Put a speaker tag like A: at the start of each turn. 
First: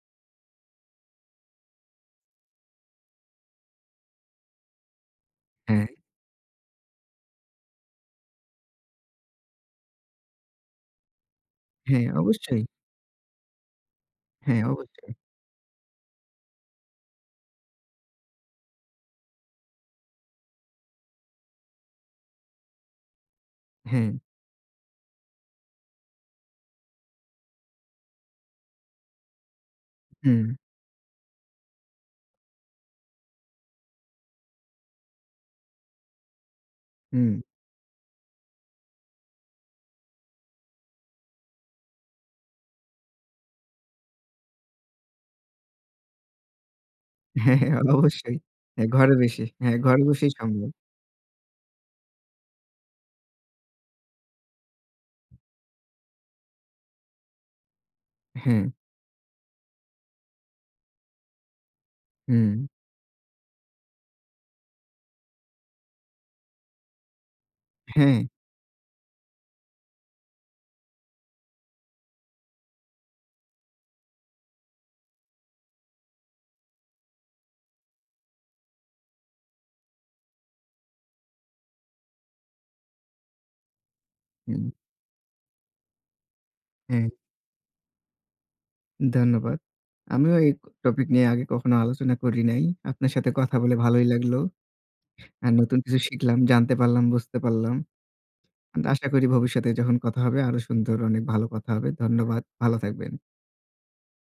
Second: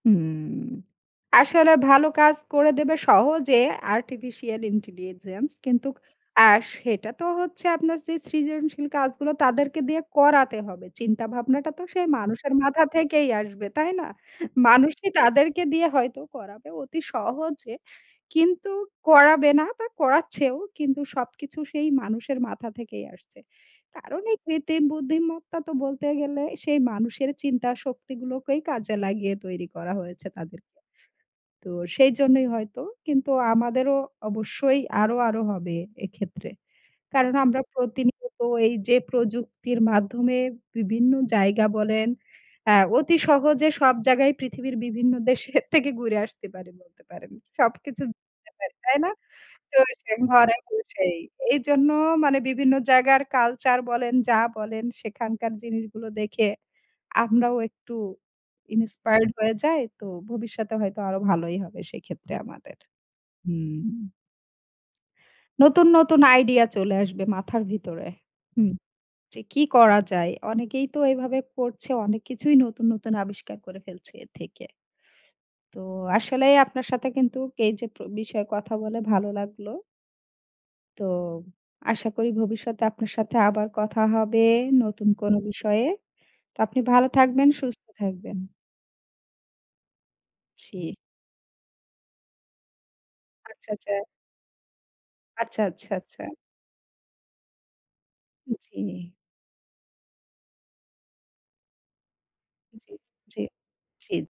A: হুম, আসলে ভালো কাজ করে দেবে সহজে আর্টিফিশিয়াল ইন্টেলিজেন্স।
B: হ্যাঁ।
A: কিন্তু আ সেটা তো হচ্ছে আপনার সেই সৃজনশীল কাজগুলো তাদেরকে দিয়ে করাতে হবে। চিন্তাভাবনাটা তো
B: হ্যাঁ,
A: সেই মানুষের
B: অবশ্যই।
A: মাথা থেকেই আসবে। তাই না?
B: হ্যাঁ,
A: মানুষই
B: অবশ্যই।
A: তাদেরকে দিয়ে হয়তো করাবে অতি সহজে কিন্তু করাবে না বা করাচ্ছেও। কিন্তু সবকিছু সেই মানুষের মাথা থেকেই আসছে।
B: হ্যাঁ।
A: কারণ এই কৃত্রিম বুদ্ধিমত্তা তো বলতে গেলে সেই মানুষের চিন্তা শক্তিগুলোকেই কাজে লাগিয়ে তৈরি করা হয়েছে
B: হুম।
A: তাদেরকে। তো সেইজন্যই হয়তো, কিন্তু আমাদেরও অবশ্যই আরো, আরো হবে এক্ষেত্রে। কারণ,
B: হুম।
A: আমরা প্রতিনিয়ত এই যে প্রযুক্তির মাধ্যমে বিভিন্ন জায়গা বলেন আ অতি সহজে সব জায়গায় পৃথিবীর বিভিন্ন দেশের থেকে ঘুরে আসতে পারি বলতে পারেন। সবকিছু
B: অবশ্যই
A: [unintelligible] পারি।
B: হ্যাঁ
A: তাই না?
B: ,ঘরে বসে হ্যাঁ,
A: তো
B: ঘরে
A: সেই
B: বসেই
A: ঘরে
B: সম্ভব।
A: বসেই। এইজন্য মানে বিভিন্ন জায়গার কালচার বলেন, যা বলেন সেখানকার জিনিসগুলো দেখে আমরাও একটু
B: হ্যাঁ।
A: ইনিন্সপায়ারড হয়ে যাই। তো ভবিষ্যতে হয়তো আরো ভালোই হবে সেক্ষেত্রে
B: হুম।
A: আমাদের। হুম। নতুন, নতুন আইডিয়া চলে আসবে মাথার ভিতরে।
B: হ্যাঁ।
A: হুম। যে কি করা যায়? অনেকেই তো এভাবে করছে, অনেক কিছুই নতুন, নতুন আবিষ্কার করে ফেলছে এ থেকে। তো, আসলে আপনার সাথে কিন্তু এই যে প্র বিষয়ে কথা বলে ভালো লাগলো। তো, আশা করি ভবিষ্যতে আপনার সাথে আবার কথা হবে
B: হুম।
A: নতুন কোন বিষয়ে। তো, আপনি ভালো
B: হ্যাঁ।
A: থাকবেন। সুস্থ থাকবেন।
B: ধন্যবাদ। আমিও এই ক
A: জী।
B: টপিক নিয়ে আগে কখনো আলোচনা করি নাই। আপনার সাথে কথা
A: আচ্ছা,
B: বলে
A: আচ্ছা।
B: ভালোই লাগলো। আর
A: আচ্ছা,
B: নতুন
A: আচ্ছা,
B: কিছু
A: আচ্ছা।
B: শিখলাম, জানতে পারলাম, বুঝতে পারলাম।
A: উ,
B: আশা
A: জী।
B: করি ভবিষ্যতে যখন কথা হবে আরো সুন্দর অনেক ভালো কথা হবে। ধন্যবাদ ভালো
A: জ্বী,
B: থাকবেন।
A: জ্বী, জ্বী।